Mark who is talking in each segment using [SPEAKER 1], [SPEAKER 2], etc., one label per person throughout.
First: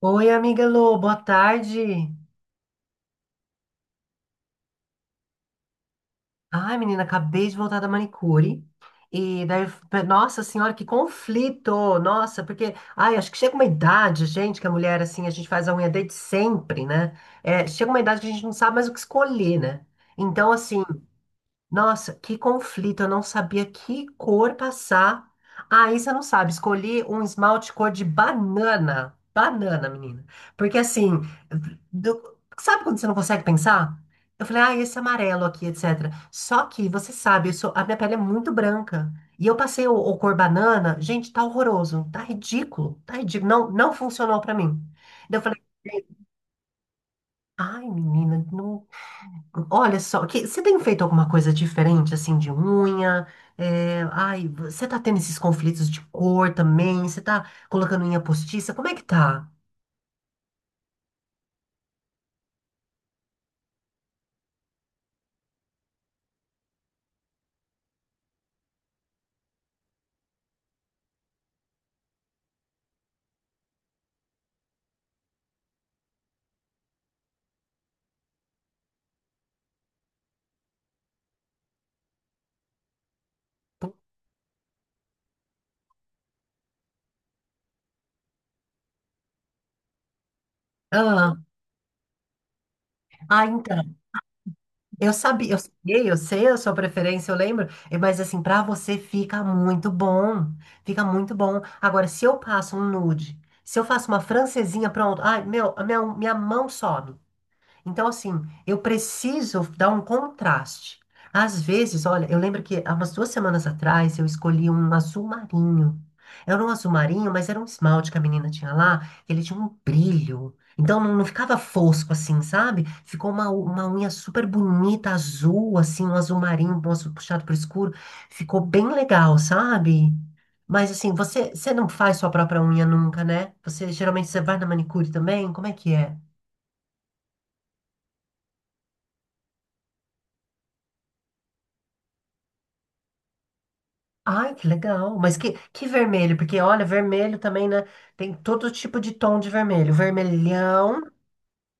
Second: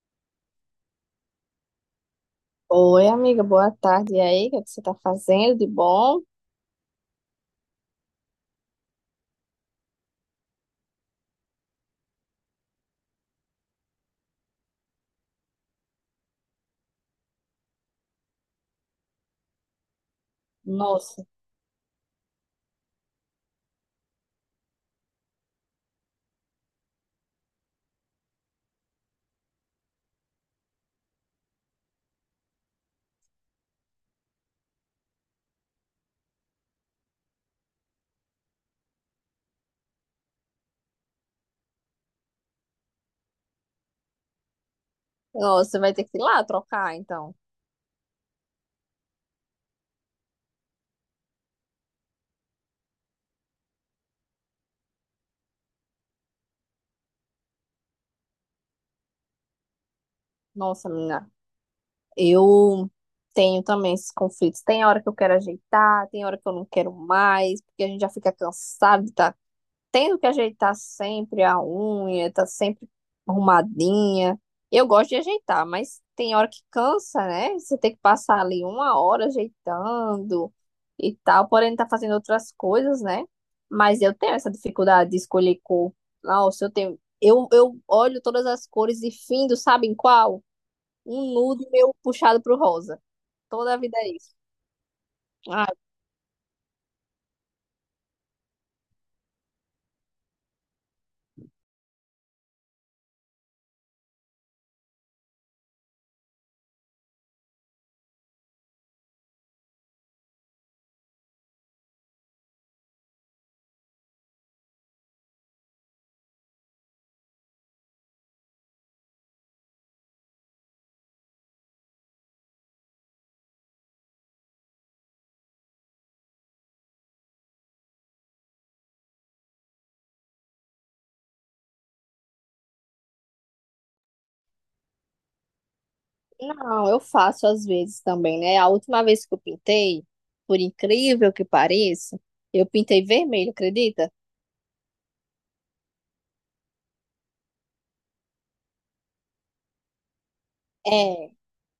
[SPEAKER 1] Oi, amiga Lu, boa tarde.
[SPEAKER 2] Oi, amiga, boa tarde. E aí, o que é que você tá fazendo de bom?
[SPEAKER 1] Ai, menina, acabei de voltar da manicure. E daí, nossa senhora, que conflito! Nossa, porque, ai, acho que chega uma idade, gente, que a mulher, assim, a gente faz a unha desde sempre, né? É, chega uma idade que a gente não sabe mais o que escolher, né? Então, assim,
[SPEAKER 2] Nossa,
[SPEAKER 1] nossa, que conflito, eu não sabia que cor passar. Aí você não sabe, escolhi um esmalte cor de banana. Banana, menina. Porque assim, sabe quando você não consegue pensar? Eu falei, ah, esse amarelo aqui, etc. Só que você sabe, a minha pele é muito branca. E eu passei o cor banana, gente, tá horroroso, tá ridículo, tá ridículo. Não, não funcionou pra mim. Daí eu falei,
[SPEAKER 2] nossa, vai ter que ir lá trocar, então.
[SPEAKER 1] ai, menina, não. Olha só, que, você tem feito alguma coisa diferente, assim, de unha? É, ai, você tá tendo esses conflitos de cor também? Você tá colocando unha postiça? Como é que tá?
[SPEAKER 2] Nossa, menina, eu tenho também esses conflitos. Tem hora que eu quero ajeitar, tem hora que eu não quero mais, porque a gente já fica cansado, tendo que ajeitar sempre a unha, tá sempre arrumadinha. Eu gosto de ajeitar, mas tem hora que cansa, né? Você tem que passar ali uma hora ajeitando e tal, porém tá fazendo outras coisas, né? Mas eu tenho essa dificuldade de escolher cor. Nossa, eu tenho. Eu olho todas as cores e findo, sabe em qual? Um
[SPEAKER 1] Ah,
[SPEAKER 2] nude meu puxado pro rosa.
[SPEAKER 1] ah,
[SPEAKER 2] Toda a
[SPEAKER 1] então,
[SPEAKER 2] vida é isso.
[SPEAKER 1] eu sabia, eu sei a sua preferência, eu lembro, eh, mas assim, pra você fica muito bom, fica muito bom. Agora, se eu passo um nude, se eu faço uma francesinha, pronto, ai, meu, a minha mão sobe. Então, assim, eu preciso dar um contraste. Às vezes, olha, eu lembro que há umas duas semanas atrás eu escolhi um azul marinho. Era um azul marinho, mas era um esmalte que a menina tinha lá, que ele tinha um brilho. Então não, não ficava fosco assim, sabe? Ficou uma unha super bonita, azul, assim, um azul marinho, um azul puxado pro escuro. Ficou bem legal, sabe? Mas assim, você não faz sua própria unha nunca, né? Você geralmente você vai na manicure também? Como é que é?
[SPEAKER 2] Não, eu faço às vezes também, né? A última vez que eu pintei, por incrível que pareça, eu pintei vermelho, acredita?
[SPEAKER 1] Ai, que legal. Mas que vermelho, porque olha, vermelho também, né? Tem todo tipo de tom de vermelho. Vermelhão.
[SPEAKER 2] É,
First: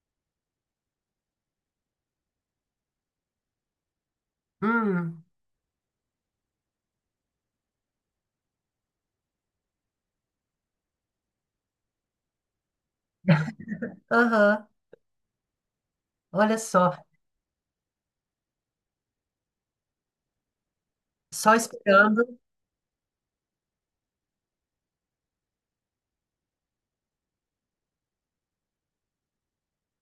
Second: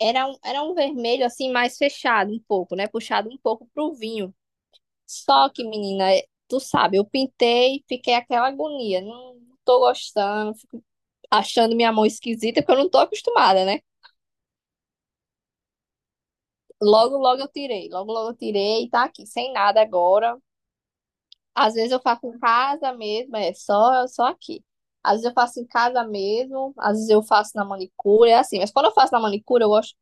[SPEAKER 2] era um vermelho assim mais fechado um pouco, né? Puxado um pouco pro vinho.
[SPEAKER 1] Hum,
[SPEAKER 2] Só que, menina, é- tu sabe, eu pintei, fiquei aquela agonia, não, não tô gostando, fico achando minha mão esquisita, porque eu não tô acostumada, né?
[SPEAKER 1] aham. Olha só.
[SPEAKER 2] Logo, logo eu tirei, logo, logo eu tirei, tá aqui, sem nada agora.
[SPEAKER 1] Só
[SPEAKER 2] Às vezes eu
[SPEAKER 1] esperando.
[SPEAKER 2] faço em casa mesmo, é só, só aqui. Às vezes eu faço em casa mesmo, às vezes eu faço na manicure, é assim. Mas quando eu faço na manicure, eu gosto.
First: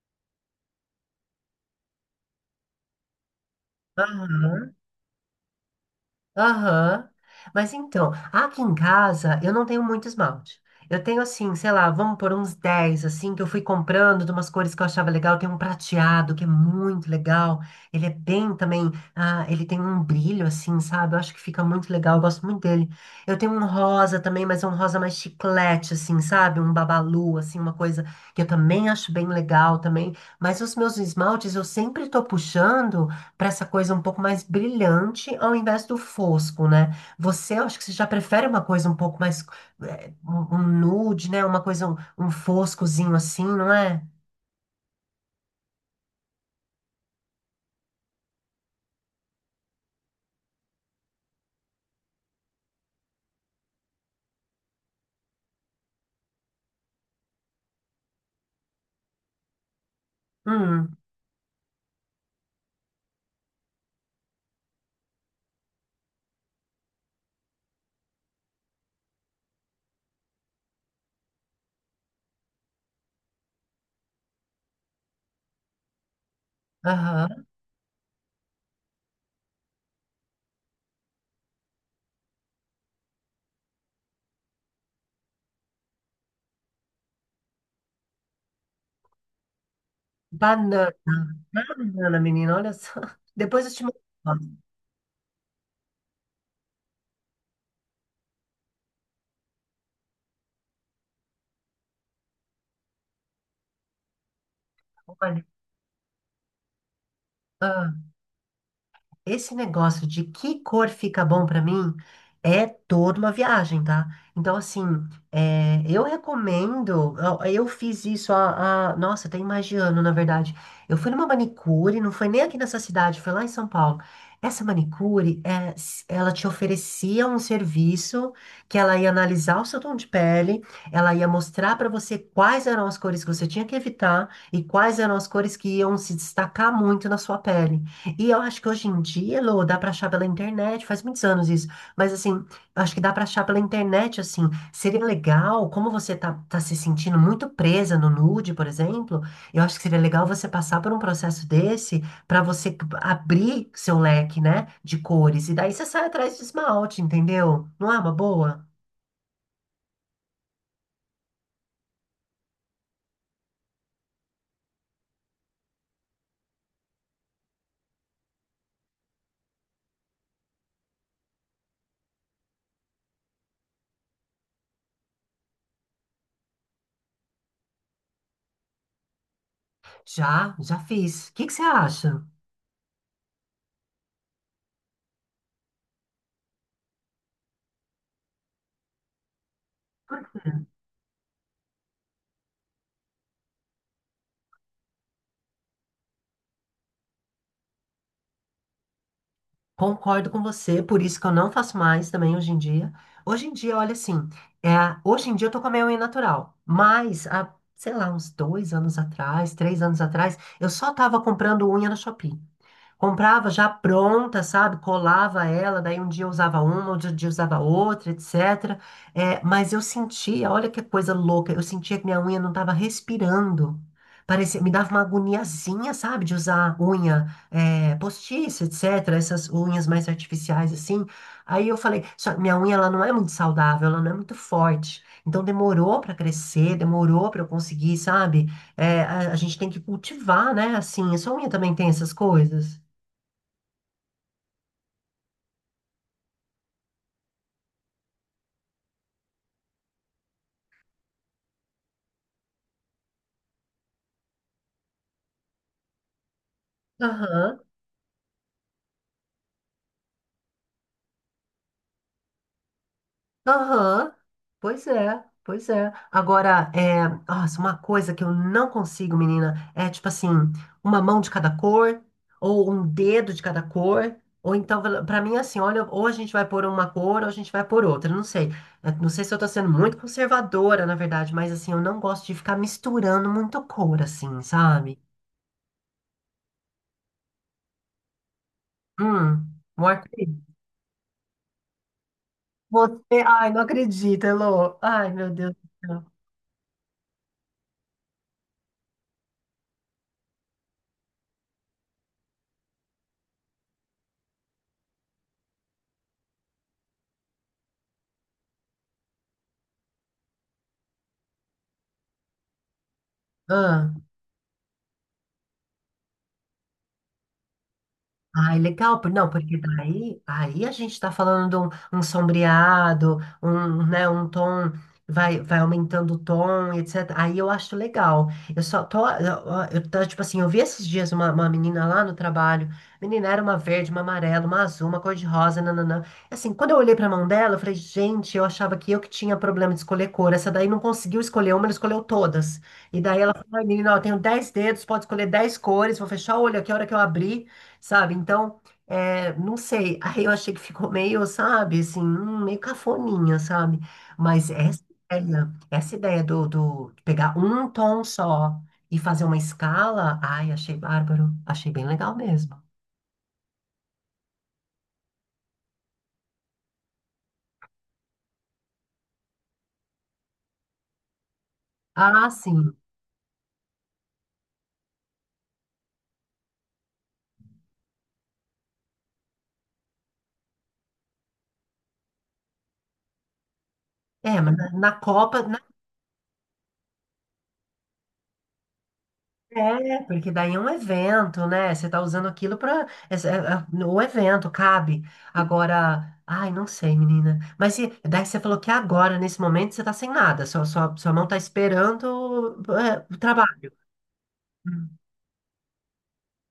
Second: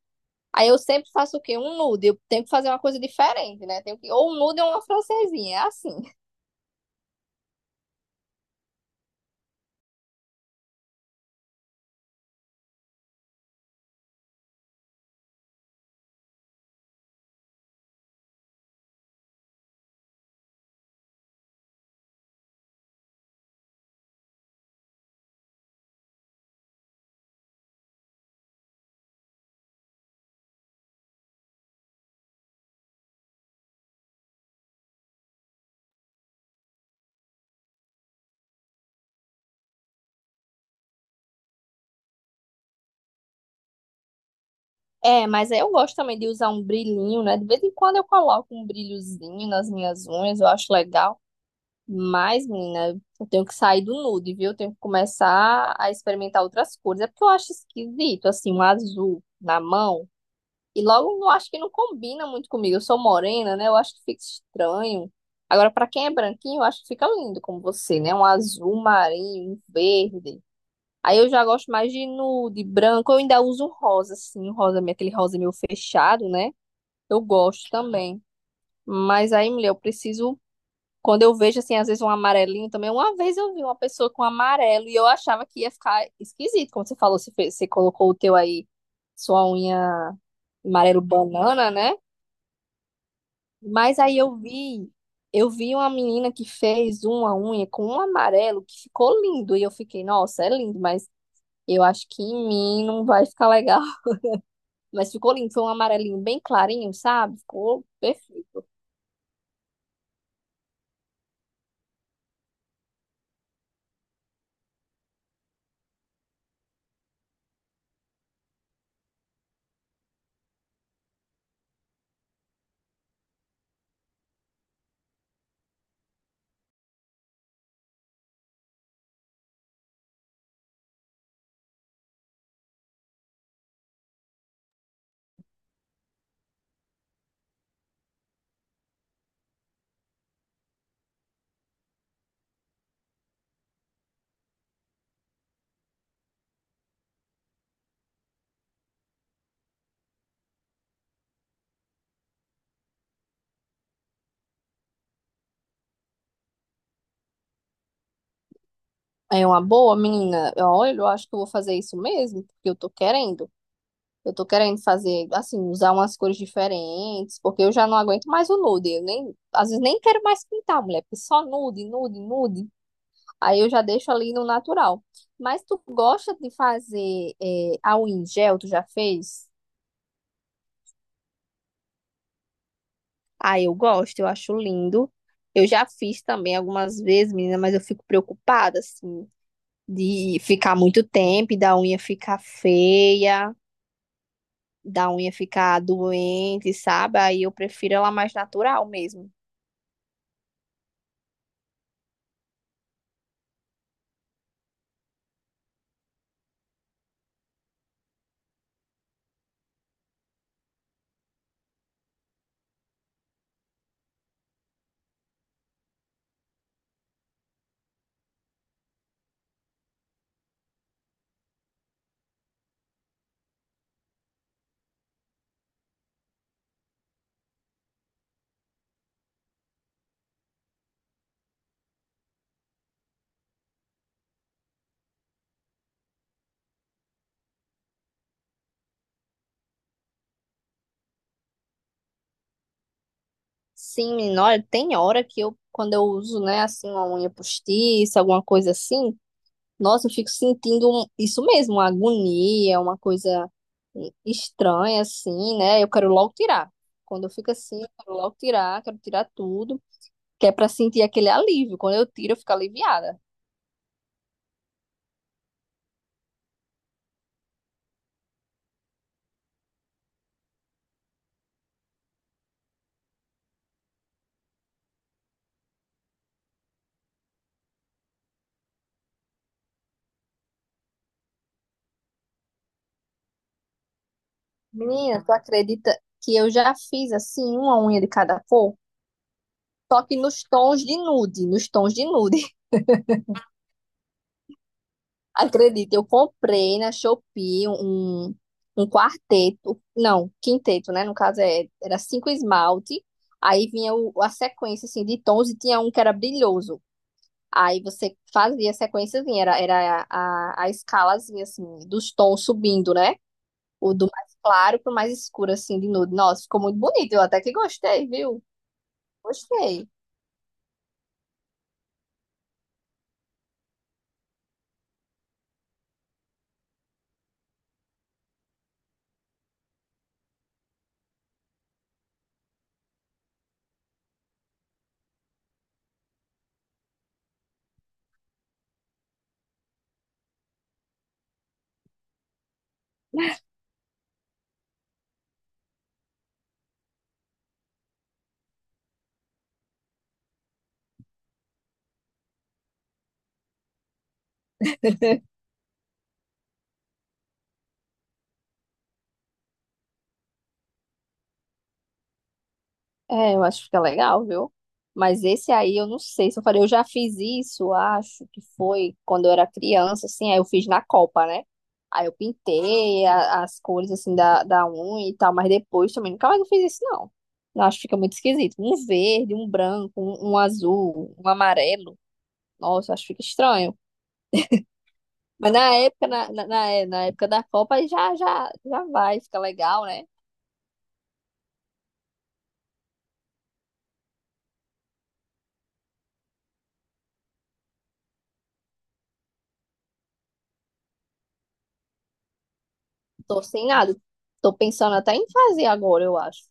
[SPEAKER 2] Aí eu sempre faço o quê? Um nude. Eu tenho que fazer uma coisa diferente, né? Tenho que... Ou um nude ou
[SPEAKER 1] Aham.
[SPEAKER 2] uma francesinha, é assim.
[SPEAKER 1] Aham. Mas então, aqui em casa eu não tenho muito esmalte. Eu tenho assim, sei lá, vamos por uns 10 assim, que eu fui comprando de umas cores que eu achava legal. Tem um prateado que é muito legal. Ele é bem também, ah, ele tem um brilho assim, sabe? Eu acho que fica muito legal, eu gosto muito dele. Eu tenho um rosa também, mas é um rosa mais chiclete, assim, sabe? Um babalu, assim, uma coisa que eu também acho bem legal também. Mas os meus esmaltes eu sempre tô puxando para essa coisa um pouco mais brilhante ao invés do fosco, né? Você, eu acho que você já prefere uma coisa um pouco mais eh, um nude, né? Uma coisa um, um foscozinho assim, não é?
[SPEAKER 2] É, mas aí eu gosto também de usar um brilhinho, né? De vez em quando eu coloco um brilhozinho nas minhas unhas, eu acho legal. Mas, menina, eu tenho que sair do nude, viu? Eu tenho que começar a experimentar outras cores. É porque eu acho esquisito, assim, um azul na mão. E
[SPEAKER 1] Hum,
[SPEAKER 2] logo, eu acho que não combina muito comigo. Eu sou morena, né? Eu acho que fica estranho. Agora, pra quem é branquinho, eu acho que fica lindo como você, né? Um azul marinho, um verde. Aí eu já gosto mais de nude, branco. Eu ainda uso rosa, assim, rosa, aquele rosa meio fechado, né? Eu
[SPEAKER 1] aham.
[SPEAKER 2] gosto também. Mas aí, mulher, eu preciso. Quando eu vejo, assim, às vezes um amarelinho também. Uma vez eu vi uma pessoa com amarelo e eu achava que ia ficar esquisito. Como você falou, você, fez- você colocou o teu aí, sua unha
[SPEAKER 1] Banana,
[SPEAKER 2] amarelo banana, né?
[SPEAKER 1] banana, menina, olha só. Depois eu te
[SPEAKER 2] Mas aí
[SPEAKER 1] mando.
[SPEAKER 2] eu vi uma menina que fez uma unha com um amarelo que ficou lindo. E eu fiquei, nossa, é lindo, mas eu acho que em mim não vai ficar legal. Mas ficou lindo, foi um amarelinho bem clarinho, sabe? Ficou
[SPEAKER 1] Olha.
[SPEAKER 2] perfeito.
[SPEAKER 1] Esse negócio de que cor fica bom pra mim é toda uma viagem, tá? Então, assim, é, eu recomendo. Eu fiz isso. Nossa, tem mais de ano, na verdade. Eu fui numa manicure, não foi nem aqui nessa cidade, foi lá em São Paulo. Essa manicure, é, ela te oferecia um serviço que ela ia analisar o seu tom de pele, ela ia mostrar pra você quais eram as cores que você tinha que evitar e quais eram as cores que iam se destacar muito na sua pele. E eu acho que hoje em dia, Lô, dá pra achar pela internet, faz muitos anos isso, mas assim, eu acho que dá pra achar pela internet, assim, seria legal, como você tá se sentindo muito presa no nude, por exemplo, eu acho que seria legal você passar por um processo desse pra você abrir seu leque, né, de cores, e daí você sai atrás de esmalte, entendeu? Não é uma boa?
[SPEAKER 2] É uma boa, menina. Olha, eu acho que eu vou fazer isso mesmo, porque eu tô querendo. Eu tô querendo fazer, assim, usar umas cores diferentes, porque eu já não aguento mais o nude. Eu nem, às vezes nem quero mais pintar, mulher, porque só nude, nude, nude. Aí eu já deixo ali no natural. Mas tu gosta de fazer é, a unha em gel? Tu já fez?
[SPEAKER 1] Já, já fiz. O que que você acha?
[SPEAKER 2] Ah, eu gosto, eu acho lindo. Eu já fiz também algumas vezes, menina, mas eu fico preocupada, assim, de ficar muito tempo e da unha ficar feia, da unha ficar doente, sabe? Aí eu prefiro ela mais natural mesmo.
[SPEAKER 1] Concordo com você, por isso que eu não faço mais também hoje em dia. Hoje em dia, olha assim, é, hoje em dia eu tô com a minha unha natural, mas há, sei lá, uns dois anos atrás, três anos atrás, eu só tava comprando unha no Shopee. Comprava já pronta, sabe? Colava ela, daí um dia eu usava uma, outro dia eu usava outra, etcétera. É, mas eu sentia, olha que coisa louca, eu sentia que minha unha não estava respirando. Parecia, me dava uma agoniazinha, sabe? De usar unha é, postiça, etcétera. Essas unhas mais artificiais, assim. Aí eu falei, só, minha unha ela não é muito saudável, ela não é muito forte. Então demorou para crescer, demorou para eu conseguir, sabe? É, a gente tem que cultivar, né? Assim, a sua unha também tem essas coisas.
[SPEAKER 2] Sim, menina, olha, tem hora que eu, quando eu uso, né, assim, uma unha postiça, alguma coisa assim. Nossa, eu fico sentindo um- isso mesmo, uma agonia, uma coisa estranha, assim, né? Eu quero logo tirar. Quando eu fico
[SPEAKER 1] Aham,
[SPEAKER 2] assim, eu quero logo tirar, quero tirar tudo, que é pra sentir aquele alívio. Quando eu tiro, eu fico aliviada.
[SPEAKER 1] aham. Pois é, pois é. Agora, é, nossa, uma coisa que eu não consigo, menina, é tipo assim, uma mão de cada cor, ou um dedo de cada cor, ou então, pra mim, é assim, olha, ou a gente vai por uma cor, ou a gente vai por outra, não sei. É, não sei se eu tô sendo muito conservadora, na verdade, mas assim, eu não gosto de ficar misturando muito cor, assim, sabe?
[SPEAKER 2] Menina, tu acredita que eu já fiz, assim, uma unha de cada cor?
[SPEAKER 1] Hum, um
[SPEAKER 2] Só que
[SPEAKER 1] arco-íris.
[SPEAKER 2] nos tons de nude, nos tons de nude.
[SPEAKER 1] Você, ai, não acredito, Elô. Ai, meu Deus do
[SPEAKER 2] Acredita,
[SPEAKER 1] céu.
[SPEAKER 2] eu comprei na Shopee um quarteto, não, quinteto, né? No caso é, era cinco esmalte, aí vinha o- a sequência assim, de tons e tinha um que era brilhoso. Aí você fazia a sequenciazinha, era, era a escalazinha assim, dos tons subindo, né?
[SPEAKER 1] Ah.
[SPEAKER 2] O do mais claro pro mais escuro, assim, de nude. Nossa, ficou muito bonito, eu até que gostei, viu?
[SPEAKER 1] Ai, legal, não, porque
[SPEAKER 2] Gostei.
[SPEAKER 1] daí, aí a gente está falando de um sombreado, um, né, um tom, vai, vai aumentando o tom, etc. Aí eu acho legal. Eu só tô, eu, eu tô, tipo assim, eu vi esses dias uma menina lá no trabalho, menina era uma verde, uma amarela, uma azul, uma cor de rosa, nananã. Assim, quando eu olhei pra mão dela, eu falei, gente, eu achava que eu que tinha problema de escolher cor, essa daí não conseguiu escolher uma, ela escolheu todas. E daí ela falou, ai, menina, ó, eu tenho 10 dedos, pode escolher 10 cores, vou fechar o olho aqui a hora que eu abrir sabe? Então, é, não sei. Aí eu achei que ficou meio, sabe, assim, meio cafoninha, sabe? Mas essa ideia do, do de pegar um tom só e fazer uma escala, ai, achei bárbaro, achei bem legal mesmo.
[SPEAKER 2] É, eu acho que fica legal, viu? Mas esse aí eu não sei se eu falei, eu já fiz isso, acho que foi quando eu era criança, assim, aí eu fiz na Copa, né? Aí eu
[SPEAKER 1] Ah, sim.
[SPEAKER 2] pintei a- as cores, assim, da unha e tal, mas depois também nunca mais eu fiz isso, não. Eu acho que fica muito esquisito. Um verde, um branco, um azul, um amarelo. Nossa, acho que fica estranho.
[SPEAKER 1] É, mas na Copa.
[SPEAKER 2] Mas na época, na é, na época da Copa, aí já, já, já vai, fica legal,
[SPEAKER 1] É,
[SPEAKER 2] né?
[SPEAKER 1] porque daí é um evento, né? Você tá usando aquilo para o evento, cabe. Agora, ai, não sei, menina. Mas se, Daí você falou que agora, nesse momento, você tá sem nada. Sua mão tá esperando é, o
[SPEAKER 2] Tô sem
[SPEAKER 1] trabalho.
[SPEAKER 2] nada. Tô
[SPEAKER 1] Hum.
[SPEAKER 2] pensando até em fazer agora, eu acho.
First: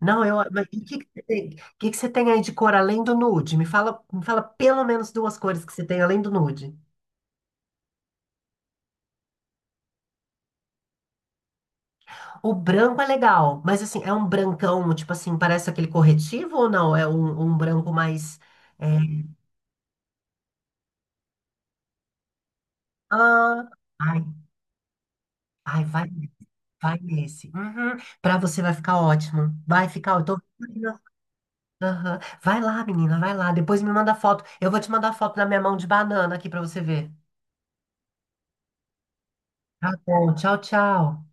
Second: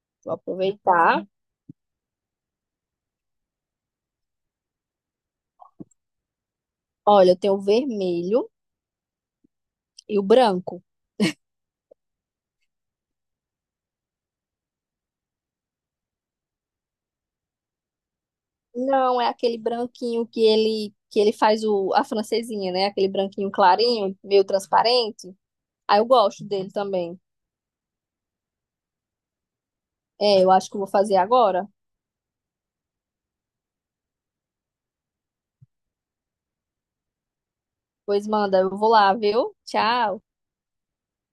[SPEAKER 1] Não,
[SPEAKER 2] Vou
[SPEAKER 1] eu. Mas o que que você
[SPEAKER 2] aproveitar.
[SPEAKER 1] tem, o que que você tem aí de cor além do nude? Me fala pelo menos duas cores que você tem além do nude.
[SPEAKER 2] Olha, eu tenho o vermelho e o branco.
[SPEAKER 1] O branco é legal, mas assim, é um brancão, tipo assim, parece aquele corretivo ou não? É um, branco mais. É,
[SPEAKER 2] Não, é aquele branquinho que ele faz o, a francesinha, né? Aquele branquinho
[SPEAKER 1] ah,
[SPEAKER 2] clarinho,
[SPEAKER 1] ai,
[SPEAKER 2] meio transparente.
[SPEAKER 1] ai,
[SPEAKER 2] Aí eu
[SPEAKER 1] vai,
[SPEAKER 2] gosto dele
[SPEAKER 1] vai
[SPEAKER 2] também.
[SPEAKER 1] nesse. Uhum. Pra você vai ficar ótimo. Vai ficar, eu tô...
[SPEAKER 2] É, eu acho que eu vou fazer agora.
[SPEAKER 1] Aham. Vai lá, menina, vai lá. Depois me manda foto. Eu vou te mandar foto da minha mão de banana aqui pra você ver.
[SPEAKER 2] Pois manda, eu vou lá, viu?
[SPEAKER 1] Tá
[SPEAKER 2] Tchau.
[SPEAKER 1] bom, tchau, tchau.